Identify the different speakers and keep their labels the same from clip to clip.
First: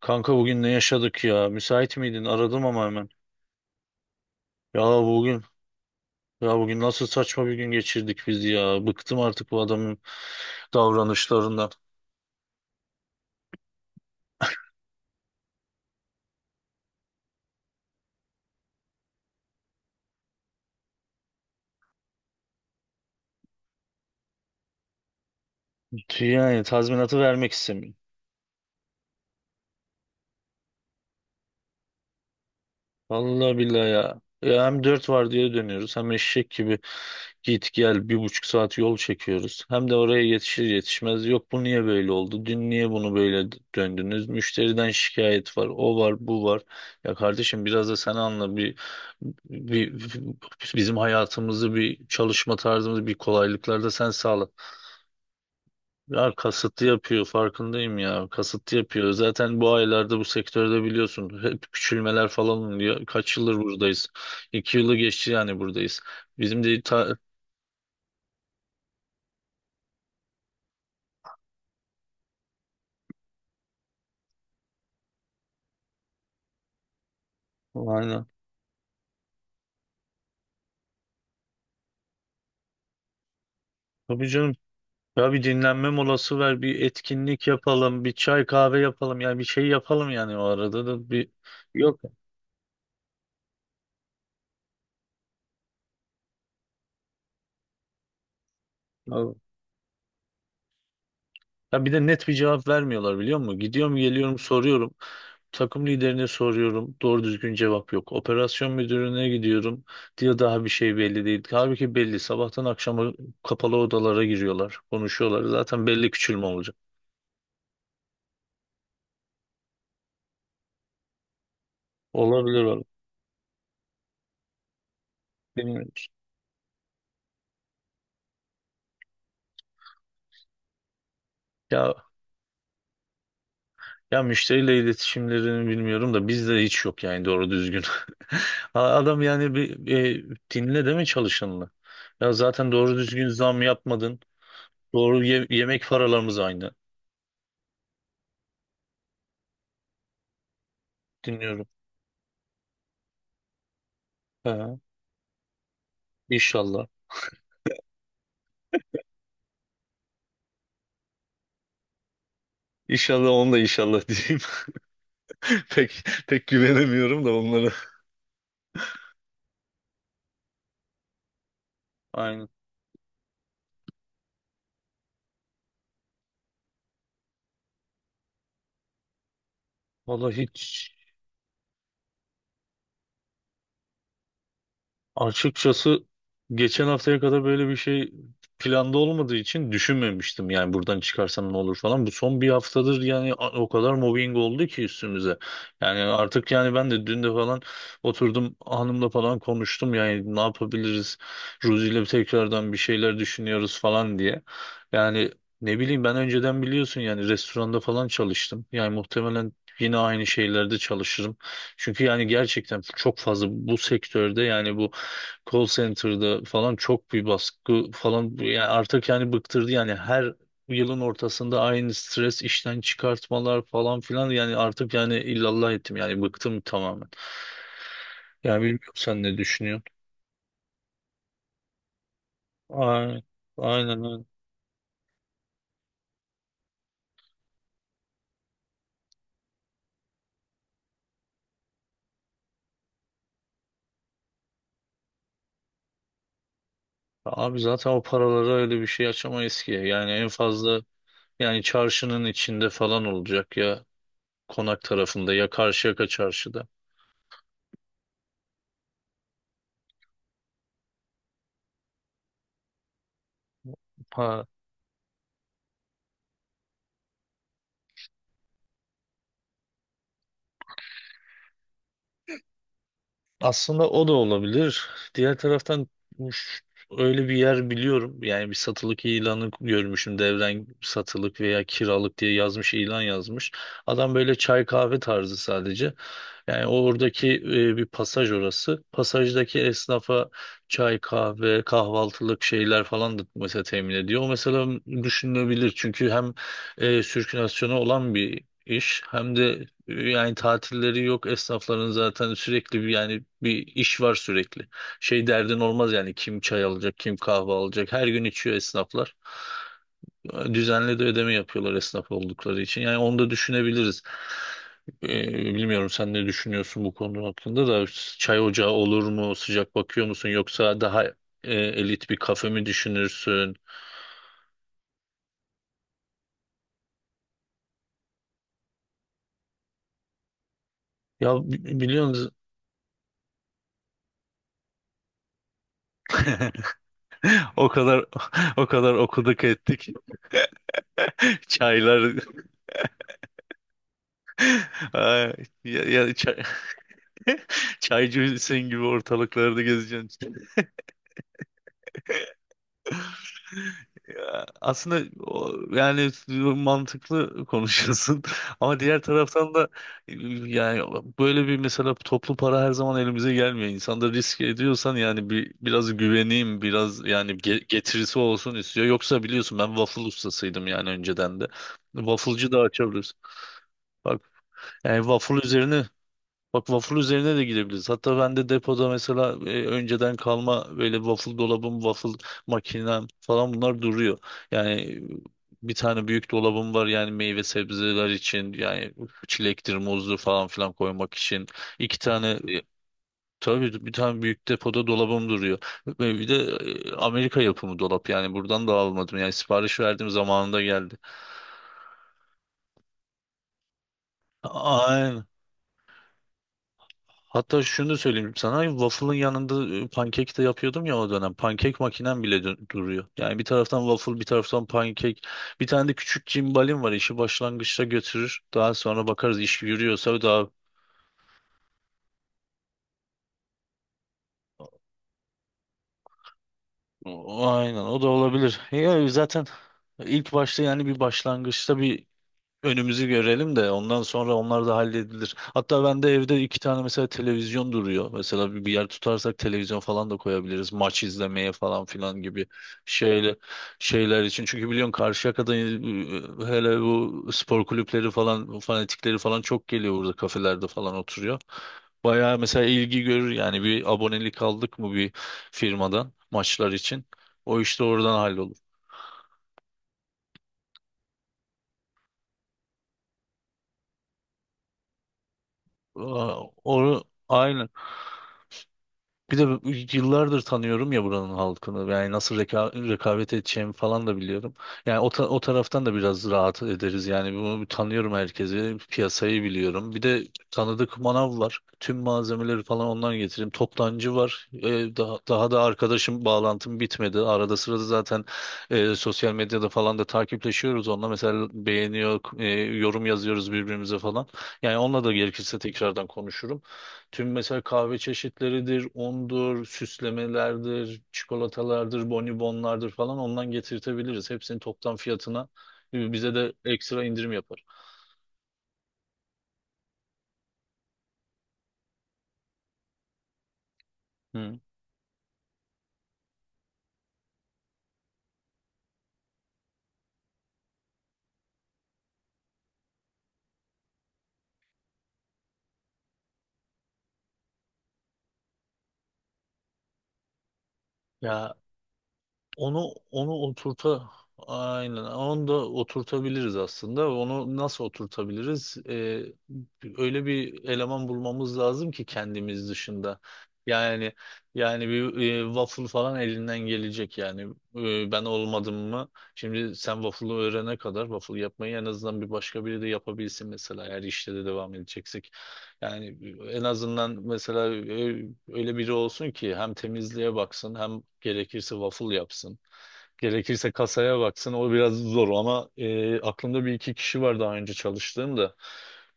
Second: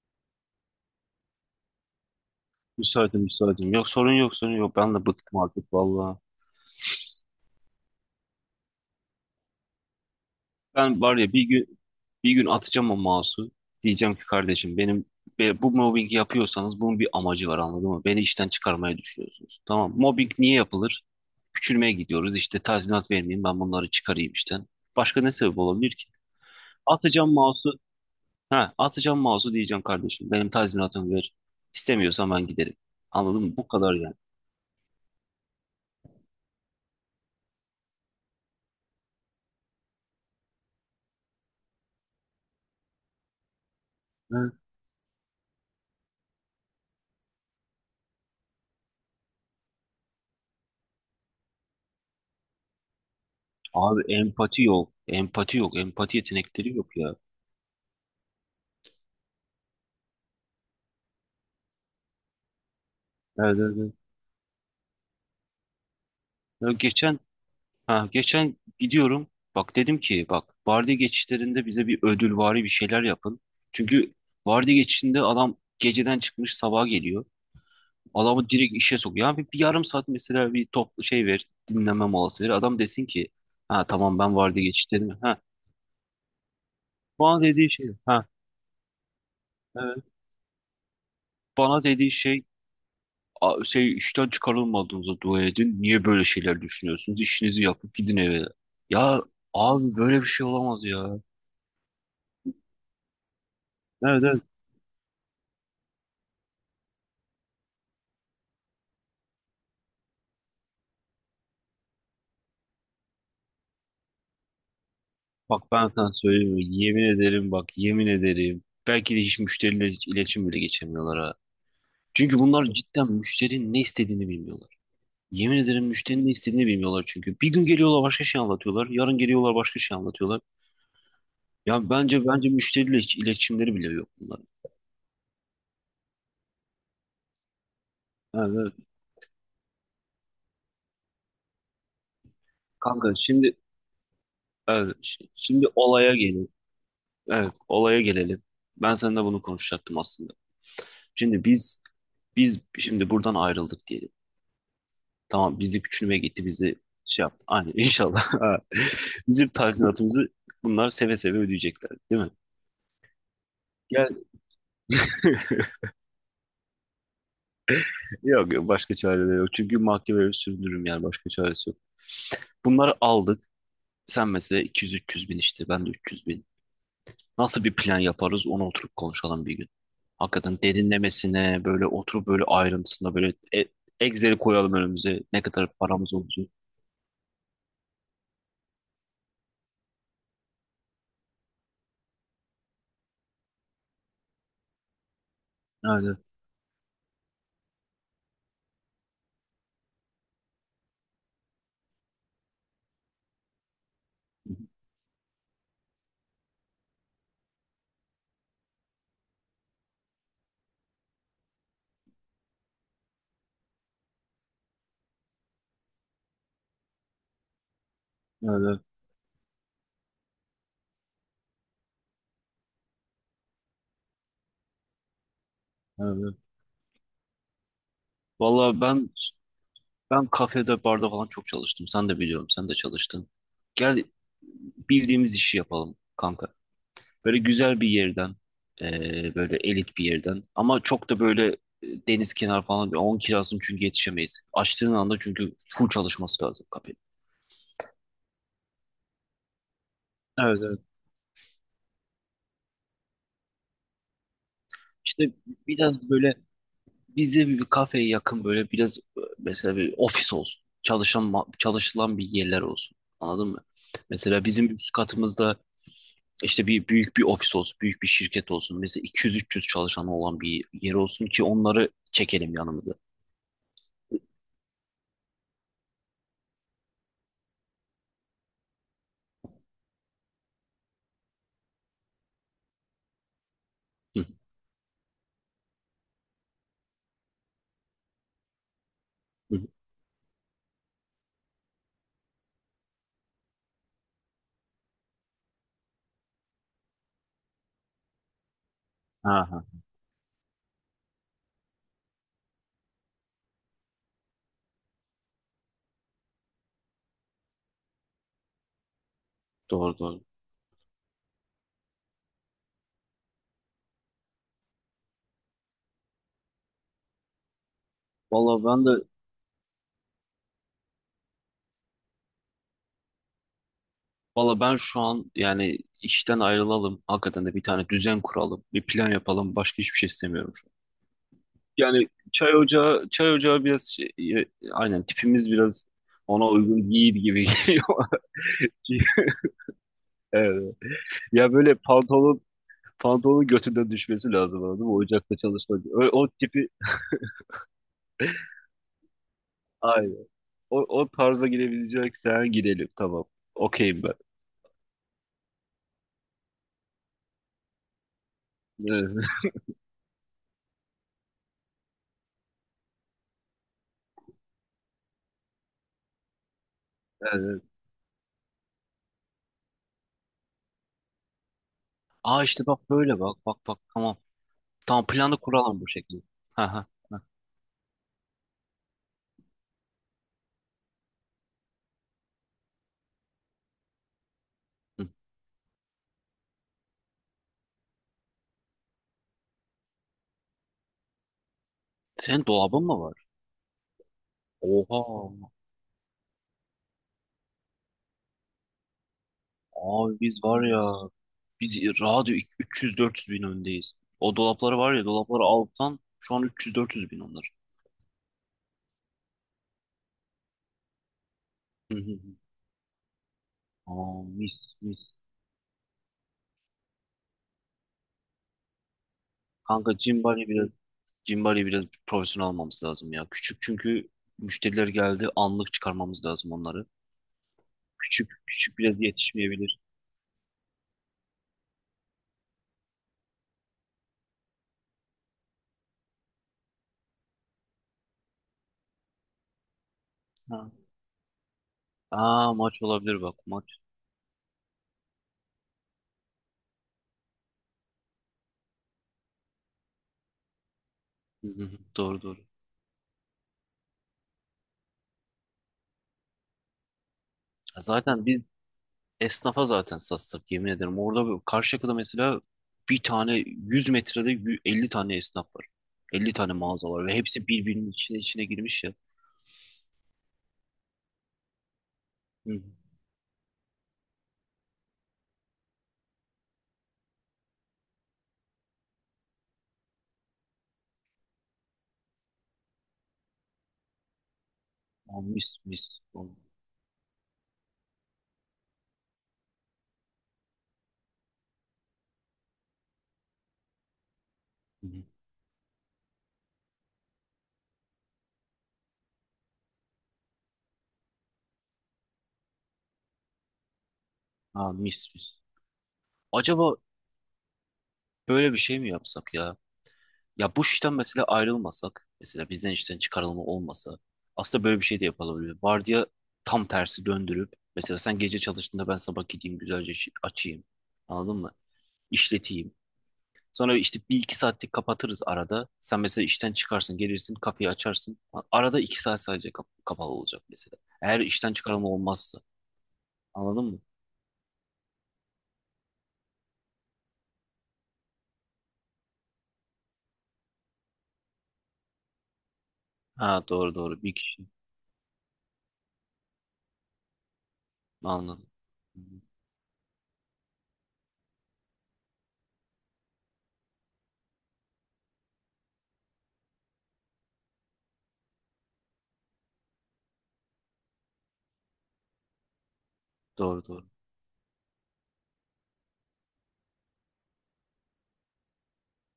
Speaker 1: Kanka bugün ne yaşadık ya? Müsait miydin? Aradım ama hemen.
Speaker 2: Müsaitim müsaitim. Yok sorun yok sorun yok.
Speaker 1: Ya
Speaker 2: Ben de bıktım
Speaker 1: bugün
Speaker 2: artık valla.
Speaker 1: ya bugün nasıl saçma bir gün geçirdik biz ya. Bıktım artık bu adamın
Speaker 2: Ben var ya bir
Speaker 1: davranışlarından.
Speaker 2: gün bir gün atacağım o mouse'u. Diyeceğim ki kardeşim benim bu mobbingi yapıyorsanız bunun bir amacı var anladın mı? Beni işten çıkarmaya düşünüyorsunuz. Tamam mobbing niye yapılır? Küçülmeye gidiyoruz. İşte tazminat vermeyeyim ben bunları çıkarayım işten. Başka ne sebep olabilir ki?
Speaker 1: Yani tazminatı
Speaker 2: Atacağım
Speaker 1: vermek
Speaker 2: mouse'u.
Speaker 1: istemiyor.
Speaker 2: Ha, atacağım mouse'u diyeceğim kardeşim. Benim tazminatımı ver. İstemiyorsan ben giderim. Anladın mı?
Speaker 1: Vallahi
Speaker 2: Bu
Speaker 1: billahi
Speaker 2: kadar yani.
Speaker 1: ya. Ya hem dört var diye dönüyoruz hem eşek gibi git gel 1,5 saat yol çekiyoruz. Hem de oraya yetişir yetişmez yok bu niye böyle oldu? Dün niye bunu böyle döndünüz? Müşteriden şikayet var. O var bu var. Ya kardeşim biraz da sen anla bir bizim hayatımızı bir çalışma tarzımızı bir kolaylıklar da
Speaker 2: Abi
Speaker 1: sen sağla.
Speaker 2: empati yok. Empati yok. Empati
Speaker 1: Ya
Speaker 2: yetenekleri
Speaker 1: kasıtlı
Speaker 2: yok ya.
Speaker 1: yapıyor farkındayım ya. Kasıtlı yapıyor. Zaten bu aylarda bu sektörde biliyorsun hep küçülmeler falan oluyor. Kaç yıldır
Speaker 2: Evet, evet, evet.
Speaker 1: buradayız? 2 yılı geçti yani buradayız. Bizim
Speaker 2: Ya
Speaker 1: de ta...
Speaker 2: geçen gidiyorum. Bak dedim ki bak vardiya geçişlerinde bize bir ödülvari bir şeyler yapın. Çünkü vardiya geçişinde adam geceden çıkmış sabaha geliyor.
Speaker 1: Aynen.
Speaker 2: Adamı direkt işe sokuyor. Ya bir yarım saat mesela bir top şey ver, dinlenme molası ver. Adam desin ki ha tamam
Speaker 1: Tabii
Speaker 2: ben
Speaker 1: canım.
Speaker 2: vardiya geçişlerim.
Speaker 1: Ya
Speaker 2: Ha
Speaker 1: bir dinlenme molası ver, bir
Speaker 2: bana
Speaker 1: etkinlik
Speaker 2: dediği şey
Speaker 1: yapalım, bir
Speaker 2: ha
Speaker 1: çay kahve yapalım. Yani bir şey
Speaker 2: evet.
Speaker 1: yapalım yani o arada da.
Speaker 2: Bana
Speaker 1: Yok.
Speaker 2: dediği şey şey işten çıkarılmadığınıza dua edin. Niye böyle şeyler düşünüyorsunuz? İşinizi yapıp gidin eve. Ya abi böyle bir şey olamaz ya.
Speaker 1: Ya bir de net bir cevap vermiyorlar biliyor musun? Gidiyorum
Speaker 2: Evet
Speaker 1: geliyorum
Speaker 2: evet.
Speaker 1: soruyorum. Takım liderine soruyorum. Doğru düzgün cevap yok. Operasyon müdürüne gidiyorum. Diyor daha bir şey belli değil. Halbuki belli. Sabahtan akşama kapalı odalara giriyorlar. Konuşuyorlar.
Speaker 2: Bak
Speaker 1: Zaten
Speaker 2: ben
Speaker 1: belli
Speaker 2: sana
Speaker 1: küçülme
Speaker 2: söyleyeyim mi?
Speaker 1: olacak.
Speaker 2: Yemin ederim bak yemin ederim. Belki de hiç müşteriyle hiç iletişim bile geçemiyorlar ha. Çünkü
Speaker 1: Olabilir
Speaker 2: bunlar
Speaker 1: valla.
Speaker 2: cidden müşterinin ne istediğini bilmiyorlar. Yemin ederim
Speaker 1: Bilmiyoruz.
Speaker 2: müşterinin ne istediğini bilmiyorlar çünkü. Bir gün geliyorlar başka şey anlatıyorlar. Yarın geliyorlar başka şey anlatıyorlar. Ya
Speaker 1: Ya
Speaker 2: bence müşteriyle hiç iletişimleri bile yok
Speaker 1: ya
Speaker 2: bunların.
Speaker 1: müşteriyle iletişimlerini bilmiyorum da bizde hiç yok yani doğru düzgün.
Speaker 2: Evet, evet.
Speaker 1: Adam yani bir dinle deme çalışanını. Ya zaten doğru
Speaker 2: Kanka,
Speaker 1: düzgün zam yapmadın.
Speaker 2: evet,
Speaker 1: Doğru ye-
Speaker 2: şimdi
Speaker 1: yemek
Speaker 2: olaya
Speaker 1: paralarımız
Speaker 2: gelelim.
Speaker 1: aynı.
Speaker 2: Evet, olaya gelelim. Ben seninle bunu konuşacaktım aslında. Şimdi
Speaker 1: Dinliyorum.
Speaker 2: biz biz şimdi buradan ayrıldık diyelim.
Speaker 1: Ha,
Speaker 2: Tamam bizi küçülmeye gitti bizi
Speaker 1: inşallah.
Speaker 2: şey yaptı. Hani inşallah bizim tazminatımızı bunlar seve seve ödeyecekler değil mi?
Speaker 1: İnşallah onu da inşallah
Speaker 2: Yani
Speaker 1: diyeyim. Pek pek güvenemiyorum da onlara.
Speaker 2: yok yok başka çare de yok. Çünkü mahkemeye sürdürürüm yani başka çaresi yok.
Speaker 1: Aynen.
Speaker 2: Bunları aldık. Sen mesela 200-300 bin işte ben de 300. Nasıl bir plan yaparız onu oturup konuşalım bir gün.
Speaker 1: Vallahi
Speaker 2: Hakikaten
Speaker 1: hiç.
Speaker 2: derinlemesine böyle oturup böyle ayrıntısına böyle Excel'i koyalım önümüze. Ne kadar
Speaker 1: Açıkçası
Speaker 2: paramız olacak.
Speaker 1: geçen haftaya kadar böyle bir şey planda olmadığı için düşünmemiştim. Yani buradan çıkarsam ne olur falan. Bu son bir haftadır yani o kadar mobbing oldu ki üstümüze. Yani
Speaker 2: Öyle.
Speaker 1: artık yani ben de dün de falan oturdum hanımla falan konuştum. Yani ne yapabiliriz? Ruzi ile tekrardan bir şeyler düşünüyoruz falan diye. Yani ne bileyim ben önceden biliyorsun yani restoranda falan çalıştım. Yani muhtemelen yine aynı şeylerde çalışırım. Çünkü yani gerçekten çok fazla bu sektörde yani bu call center'da falan çok bir baskı falan yani
Speaker 2: Öyle.
Speaker 1: artık yani bıktırdı yani her yılın ortasında aynı stres işten çıkartmalar falan filan yani artık yani illallah ettim yani
Speaker 2: Öyle.
Speaker 1: bıktım tamamen. Yani
Speaker 2: Valla
Speaker 1: bilmiyorum
Speaker 2: ben
Speaker 1: sen ne düşünüyorsun?
Speaker 2: ben kafede barda falan çok çalıştım. Sen de biliyorum. Sen de
Speaker 1: Aynen
Speaker 2: çalıştın.
Speaker 1: aynen.
Speaker 2: Gel
Speaker 1: Öyle.
Speaker 2: bildiğimiz işi yapalım kanka. Böyle güzel bir yerden böyle elit bir yerden ama çok da böyle deniz kenarı falan bir 10 kirasını çünkü yetişemeyiz. Açtığın anda çünkü full çalışması lazım kafe.
Speaker 1: Abi zaten o paralara öyle bir şey açamayız ki. Yani en
Speaker 2: Evet, evet.
Speaker 1: fazla yani çarşının içinde falan olacak ya konak
Speaker 2: İşte
Speaker 1: tarafında ya Karşıyaka
Speaker 2: biraz böyle
Speaker 1: çarşıda.
Speaker 2: bize bir kafeye yakın böyle biraz mesela bir ofis olsun. Çalışılan bir yerler olsun. Anladın mı? Mesela
Speaker 1: Ha,
Speaker 2: bizim üst katımızda işte bir büyük bir ofis olsun, büyük bir şirket olsun. Mesela 200-300 çalışanı olan bir yer olsun ki onları çekelim yanımıza.
Speaker 1: aslında o da olabilir. Diğer taraftan uş- öyle bir yer biliyorum. Yani bir satılık ilanı görmüşüm. Devren satılık veya kiralık diye yazmış, ilan yazmış. Adam
Speaker 2: Hı
Speaker 1: böyle çay kahve tarzı sadece. Yani oradaki bir pasaj orası.
Speaker 2: hı.
Speaker 1: Pasajdaki esnafa çay, kahve, kahvaltılık şeyler falan da mesela temin ediyor. O mesela düşünülebilir. Çünkü hem sirkülasyonu olan bir iş. Hem
Speaker 2: Ha, ha.
Speaker 1: de yani tatilleri yok. Esnafların zaten sürekli bir yani bir iş var sürekli. Şey derdin olmaz yani kim çay alacak, kim kahve alacak. Her gün içiyor esnaflar.
Speaker 2: Doğru doğru.
Speaker 1: Düzenli de ödeme yapıyorlar esnaf oldukları için. Yani onu da düşünebiliriz. E, Bilmiyorum sen ne düşünüyorsun bu konu hakkında da çay
Speaker 2: Valla
Speaker 1: ocağı
Speaker 2: ben
Speaker 1: olur
Speaker 2: de
Speaker 1: mu? Sıcak bakıyor musun? Yoksa daha elit bir kafe mi düşünürsün?
Speaker 2: valla ben şu an yani işten ayrılalım. Hakikaten de bir tane düzen kuralım. Bir plan yapalım. Başka hiçbir şey istemiyorum.
Speaker 1: Ya
Speaker 2: Yani
Speaker 1: biliyorsunuz
Speaker 2: çay ocağı biraz şey, e, aynen tipimiz biraz ona uygun değil gibi
Speaker 1: o
Speaker 2: geliyor.
Speaker 1: kadar o kadar okuduk ettik.
Speaker 2: Evet. Ya böyle
Speaker 1: Çaylar
Speaker 2: pantolon pantolonun götünden düşmesi lazım anladın mı?
Speaker 1: Ay,
Speaker 2: Ocakta çalışmak.
Speaker 1: ya
Speaker 2: O
Speaker 1: çay,
Speaker 2: tipi
Speaker 1: çaycısın gibi ortalıklarda
Speaker 2: aynen.
Speaker 1: gezeceksin.
Speaker 2: O tarza girebileceksen girelim. Tamam. Okeyim ben.
Speaker 1: Ya, aslında o, yani mantıklı konuşuyorsun, ama diğer
Speaker 2: Evet.
Speaker 1: taraftan da yani böyle bir mesela toplu para her zaman elimize gelmiyor. İnsan da risk ediyorsan yani bir biraz güveneyim, biraz yani
Speaker 2: Evet.
Speaker 1: getirisi olsun istiyor. Yoksa biliyorsun ben waffle ustasıydım yani önceden de.
Speaker 2: Aa
Speaker 1: Wafflecı da
Speaker 2: işte bak
Speaker 1: açabiliriz.
Speaker 2: böyle bak bak bak tamam.
Speaker 1: Bak yani
Speaker 2: Tamam
Speaker 1: waffle
Speaker 2: planı kuralım
Speaker 1: üzerine
Speaker 2: bu şekilde.
Speaker 1: Bak
Speaker 2: Ha ha.
Speaker 1: waffle
Speaker 2: Ha.
Speaker 1: üzerine de gidebiliriz. Hatta ben de depoda mesela önceden kalma böyle waffle dolabım, waffle makinem falan bunlar duruyor. Yani
Speaker 2: Hı.
Speaker 1: bir tane büyük dolabım var yani meyve sebzeler için yani çilektir, muzlu falan filan koymak için. İki tane
Speaker 2: Senin
Speaker 1: e,
Speaker 2: dolabın mı var?
Speaker 1: tabii bir tane büyük depoda
Speaker 2: Oha.
Speaker 1: dolabım duruyor. Ve bir de Amerika yapımı dolap yani buradan da almadım. Yani sipariş verdiğim
Speaker 2: Abi biz
Speaker 1: zamanında
Speaker 2: var
Speaker 1: geldi.
Speaker 2: ya biz rahat 300-400 bin öndeyiz. O dolapları var ya
Speaker 1: Aynen.
Speaker 2: dolapları alttan şu an 300-400 bin onlar.
Speaker 1: Hatta şunu da söyleyeyim sana waffle'ın yanında pankek de yapıyordum ya o dönem. Pankek
Speaker 2: Hı hı.
Speaker 1: makinem
Speaker 2: Hı.
Speaker 1: bile duruyor. Yani bir taraftan
Speaker 2: Aa,
Speaker 1: waffle bir
Speaker 2: mis
Speaker 1: taraftan
Speaker 2: mis.
Speaker 1: pankek. Bir tane de küçük cimbalim var işi başlangıçta götürür. Daha sonra bakarız iş
Speaker 2: Kanka
Speaker 1: yürüyorsa daha
Speaker 2: Cimbali biraz profesyonel almamız lazım ya. Küçük çünkü müşteriler geldi anlık çıkarmamız lazım onları.
Speaker 1: aynen o da
Speaker 2: Küçük
Speaker 1: olabilir.
Speaker 2: küçük biraz
Speaker 1: Ya zaten
Speaker 2: yetişmeyebilir.
Speaker 1: ilk başta yani bir başlangıçta bir önümüzü görelim de ondan sonra onlar da halledilir. Hatta ben de evde iki tane mesela televizyon duruyor. Mesela bir yer tutarsak televizyon falan da
Speaker 2: Ha.
Speaker 1: koyabiliriz. Maç izlemeye falan filan gibi
Speaker 2: Aa maç olabilir
Speaker 1: şeyle
Speaker 2: bak maç.
Speaker 1: şeyler için. Çünkü biliyorsun Karşıyaka'da hele bu spor kulüpleri falan fanatikleri falan çok geliyor burada kafelerde falan oturuyor.
Speaker 2: Hı hı. Hı. Doğru
Speaker 1: Bayağı
Speaker 2: doğru.
Speaker 1: mesela ilgi görür yani bir abonelik aldık mı bir firmadan maçlar için. O işte oradan
Speaker 2: Zaten biz
Speaker 1: hallolur.
Speaker 2: Esnafa zaten satsak yemin ederim. Orada Karşıyaka'da mesela bir tane 100 metrede 50 tane esnaf var. 50
Speaker 1: Aa,
Speaker 2: tane mağaza
Speaker 1: onu,
Speaker 2: var ve hepsi
Speaker 1: aynen.
Speaker 2: birbirinin içine içine girmiş ya.
Speaker 1: Bir de yıllardır tanıyorum ya buranın halkını. Yani nasıl
Speaker 2: Hı hı.
Speaker 1: rekabet edeceğimi falan da biliyorum. Yani o, o taraftan da biraz rahat ederiz. Yani bunu bir tanıyorum herkesi. Piyasayı biliyorum. Bir de tanıdık manav var. Tüm malzemeleri falan ondan getireyim. Toptancı var. Daha,
Speaker 2: Aa, mis
Speaker 1: daha da
Speaker 2: mis.
Speaker 1: arkadaşım
Speaker 2: Vallahi.
Speaker 1: bağlantım bitmedi. Arada sırada zaten sosyal medyada falan da takipleşiyoruz onunla. Mesela beğeniyor, yorum yazıyoruz birbirimize falan. Yani
Speaker 2: Hı hı.
Speaker 1: onunla da gerekirse tekrardan konuşurum. Tüm mesela kahve çeşitleridir, undur, süslemelerdir, çikolatalardır, bonibonlardır falan ondan getirtebiliriz. Hepsini
Speaker 2: Aa,
Speaker 1: toptan
Speaker 2: mis mis.
Speaker 1: fiyatına bize de
Speaker 2: Acaba
Speaker 1: ekstra indirim yapar.
Speaker 2: böyle bir şey mi yapsak ya? Ya bu işten mesela ayrılmasak, mesela bizden işten çıkarılma olmasa
Speaker 1: Hı.
Speaker 2: aslında böyle bir şey de yapılabilir. Vardiya tam tersi döndürüp mesela sen gece çalıştığında ben sabah gideyim güzelce işi açayım. Anladın mı? İşleteyim. Sonra işte bir iki saatlik kapatırız arada. Sen mesela işten çıkarsın, gelirsin, kafeyi açarsın. Arada 2 saat sadece kapalı olacak mesela. Eğer işten
Speaker 1: Ya
Speaker 2: çıkarma olmazsa.
Speaker 1: Onu onu
Speaker 2: Anladın mı?
Speaker 1: oturta aynen onu da oturtabiliriz aslında. Onu nasıl oturtabiliriz? Öyle bir eleman bulmamız lazım ki kendimiz dışında.
Speaker 2: Ha doğru doğru.
Speaker 1: Yani
Speaker 2: Bir kişi.
Speaker 1: yani bir waffle falan elinden gelecek yani. Ben
Speaker 2: Anladım.
Speaker 1: olmadım
Speaker 2: Hı
Speaker 1: mı?
Speaker 2: hı.
Speaker 1: Şimdi sen waffle'ı öğrene kadar waffle yapmayı en azından bir başka biri de yapabilsin mesela eğer işte de devam edeceksek. Yani en azından mesela öyle biri olsun ki hem temizliğe baksın hem gerekirse waffle yapsın.
Speaker 2: Doğru
Speaker 1: Gerekirse
Speaker 2: doğru.
Speaker 1: kasaya baksın. O biraz zor ama aklımda bir iki kişi var daha önce çalıştığım da.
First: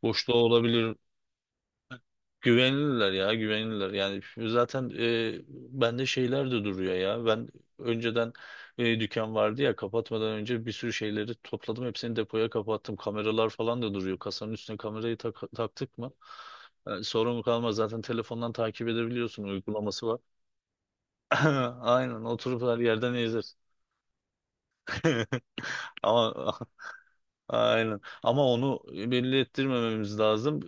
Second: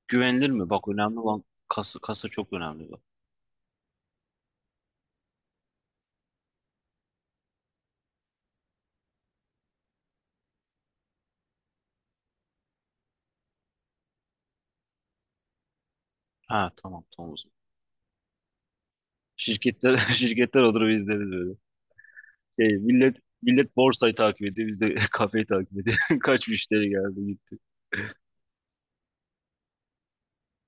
Speaker 1: Boşta
Speaker 2: Güvenilir mi? Bak
Speaker 1: olabilir.
Speaker 2: önemli olan kasa, kasa çok önemli bak.
Speaker 1: Güvenilirler ya güvenilirler. Yani zaten bende şeyler de duruyor ya. Ben önceden dükkan vardı ya kapatmadan önce bir sürü şeyleri topladım. Hepsini depoya kapattım. Kameralar falan da duruyor. Kasanın üstüne kamerayı taktık mı?
Speaker 2: Ha
Speaker 1: Yani
Speaker 2: tamam tamam o
Speaker 1: sorun
Speaker 2: zaman.
Speaker 1: kalmaz. Zaten telefondan takip edebiliyorsun.
Speaker 2: Şirketler,
Speaker 1: Uygulaması var.
Speaker 2: şirketler olur biz izleriz böyle.
Speaker 1: Aynen oturup her
Speaker 2: Şey,
Speaker 1: yerden
Speaker 2: millet
Speaker 1: izler.
Speaker 2: millet borsayı takip ediyor. Biz de kafeyi takip ediyor.
Speaker 1: Ama
Speaker 2: Kaç müşteri geldi gitti.
Speaker 1: aynen. Ama onu belli ettirmememiz lazım.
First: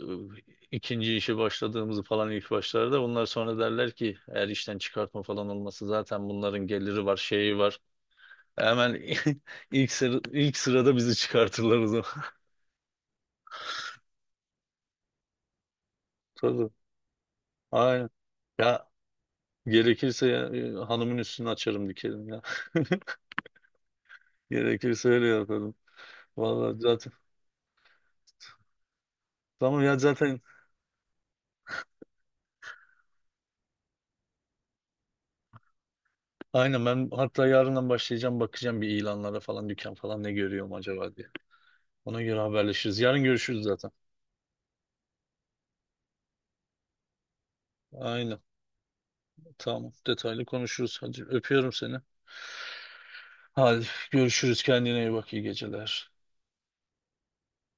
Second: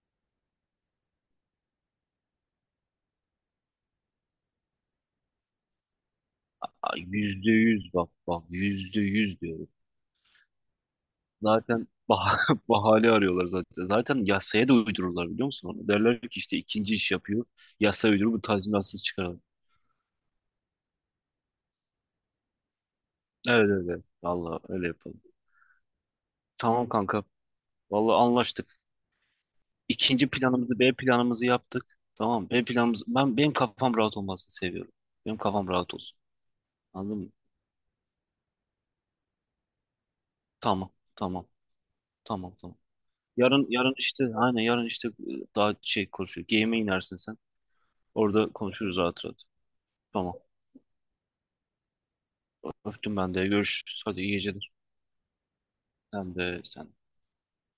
Speaker 1: İkinci işe başladığımızı falan ilk başlarda. Bunlar sonra derler ki eğer işten çıkartma falan olması zaten bunların
Speaker 2: Ay,
Speaker 1: geliri var,
Speaker 2: Yüzde
Speaker 1: şeyi var.
Speaker 2: yüz bak bak yüzde
Speaker 1: Hemen
Speaker 2: yüz diyorum.
Speaker 1: ilk sırada bizi çıkartırlar o
Speaker 2: Zaten
Speaker 1: zaman.
Speaker 2: bahane arıyorlar zaten. Zaten yasaya da uydururlar biliyor musun onu? Derler ki işte
Speaker 1: Tabii.
Speaker 2: ikinci iş yapıyor.
Speaker 1: Aynen.
Speaker 2: Yasa uydurup bu
Speaker 1: Ya
Speaker 2: tazminatsız çıkaralım.
Speaker 1: gerekirse ya, hanımın üstünü açarım dikerim ya.
Speaker 2: Evet evet. Evet. Vallahi öyle
Speaker 1: Gerekirse
Speaker 2: yapalım.
Speaker 1: öyle yaparım. Vallahi
Speaker 2: Tamam
Speaker 1: zaten.
Speaker 2: kanka. Vallahi anlaştık.
Speaker 1: Tamam ya
Speaker 2: İkinci
Speaker 1: zaten.
Speaker 2: planımızı B planımızı yaptık. Tamam B planımız, benim kafam rahat olmasını seviyorum. Benim kafam rahat olsun.
Speaker 1: Aynen ben
Speaker 2: Anladın mı?
Speaker 1: hatta yarından başlayacağım bakacağım bir ilanlara falan dükkan falan ne görüyorum
Speaker 2: Tamam.
Speaker 1: acaba diye.
Speaker 2: Tamam.
Speaker 1: Ona göre
Speaker 2: Tamam tamam.
Speaker 1: haberleşiriz. Yarın görüşürüz
Speaker 2: Yarın
Speaker 1: zaten.
Speaker 2: yarın işte aynen yarın işte daha şey konuşuyor. Game'e inersin sen.
Speaker 1: Aynen.
Speaker 2: Orada konuşuruz rahat rahat.
Speaker 1: Tamam.
Speaker 2: Tamam.
Speaker 1: Detaylı konuşuruz. Hadi öpüyorum seni.
Speaker 2: Öptüm ben de.
Speaker 1: Hadi
Speaker 2: Görüşürüz. Hadi iyi
Speaker 1: görüşürüz.
Speaker 2: geceler.
Speaker 1: Kendine iyi bak. İyi geceler.
Speaker 2: Sen de sen de.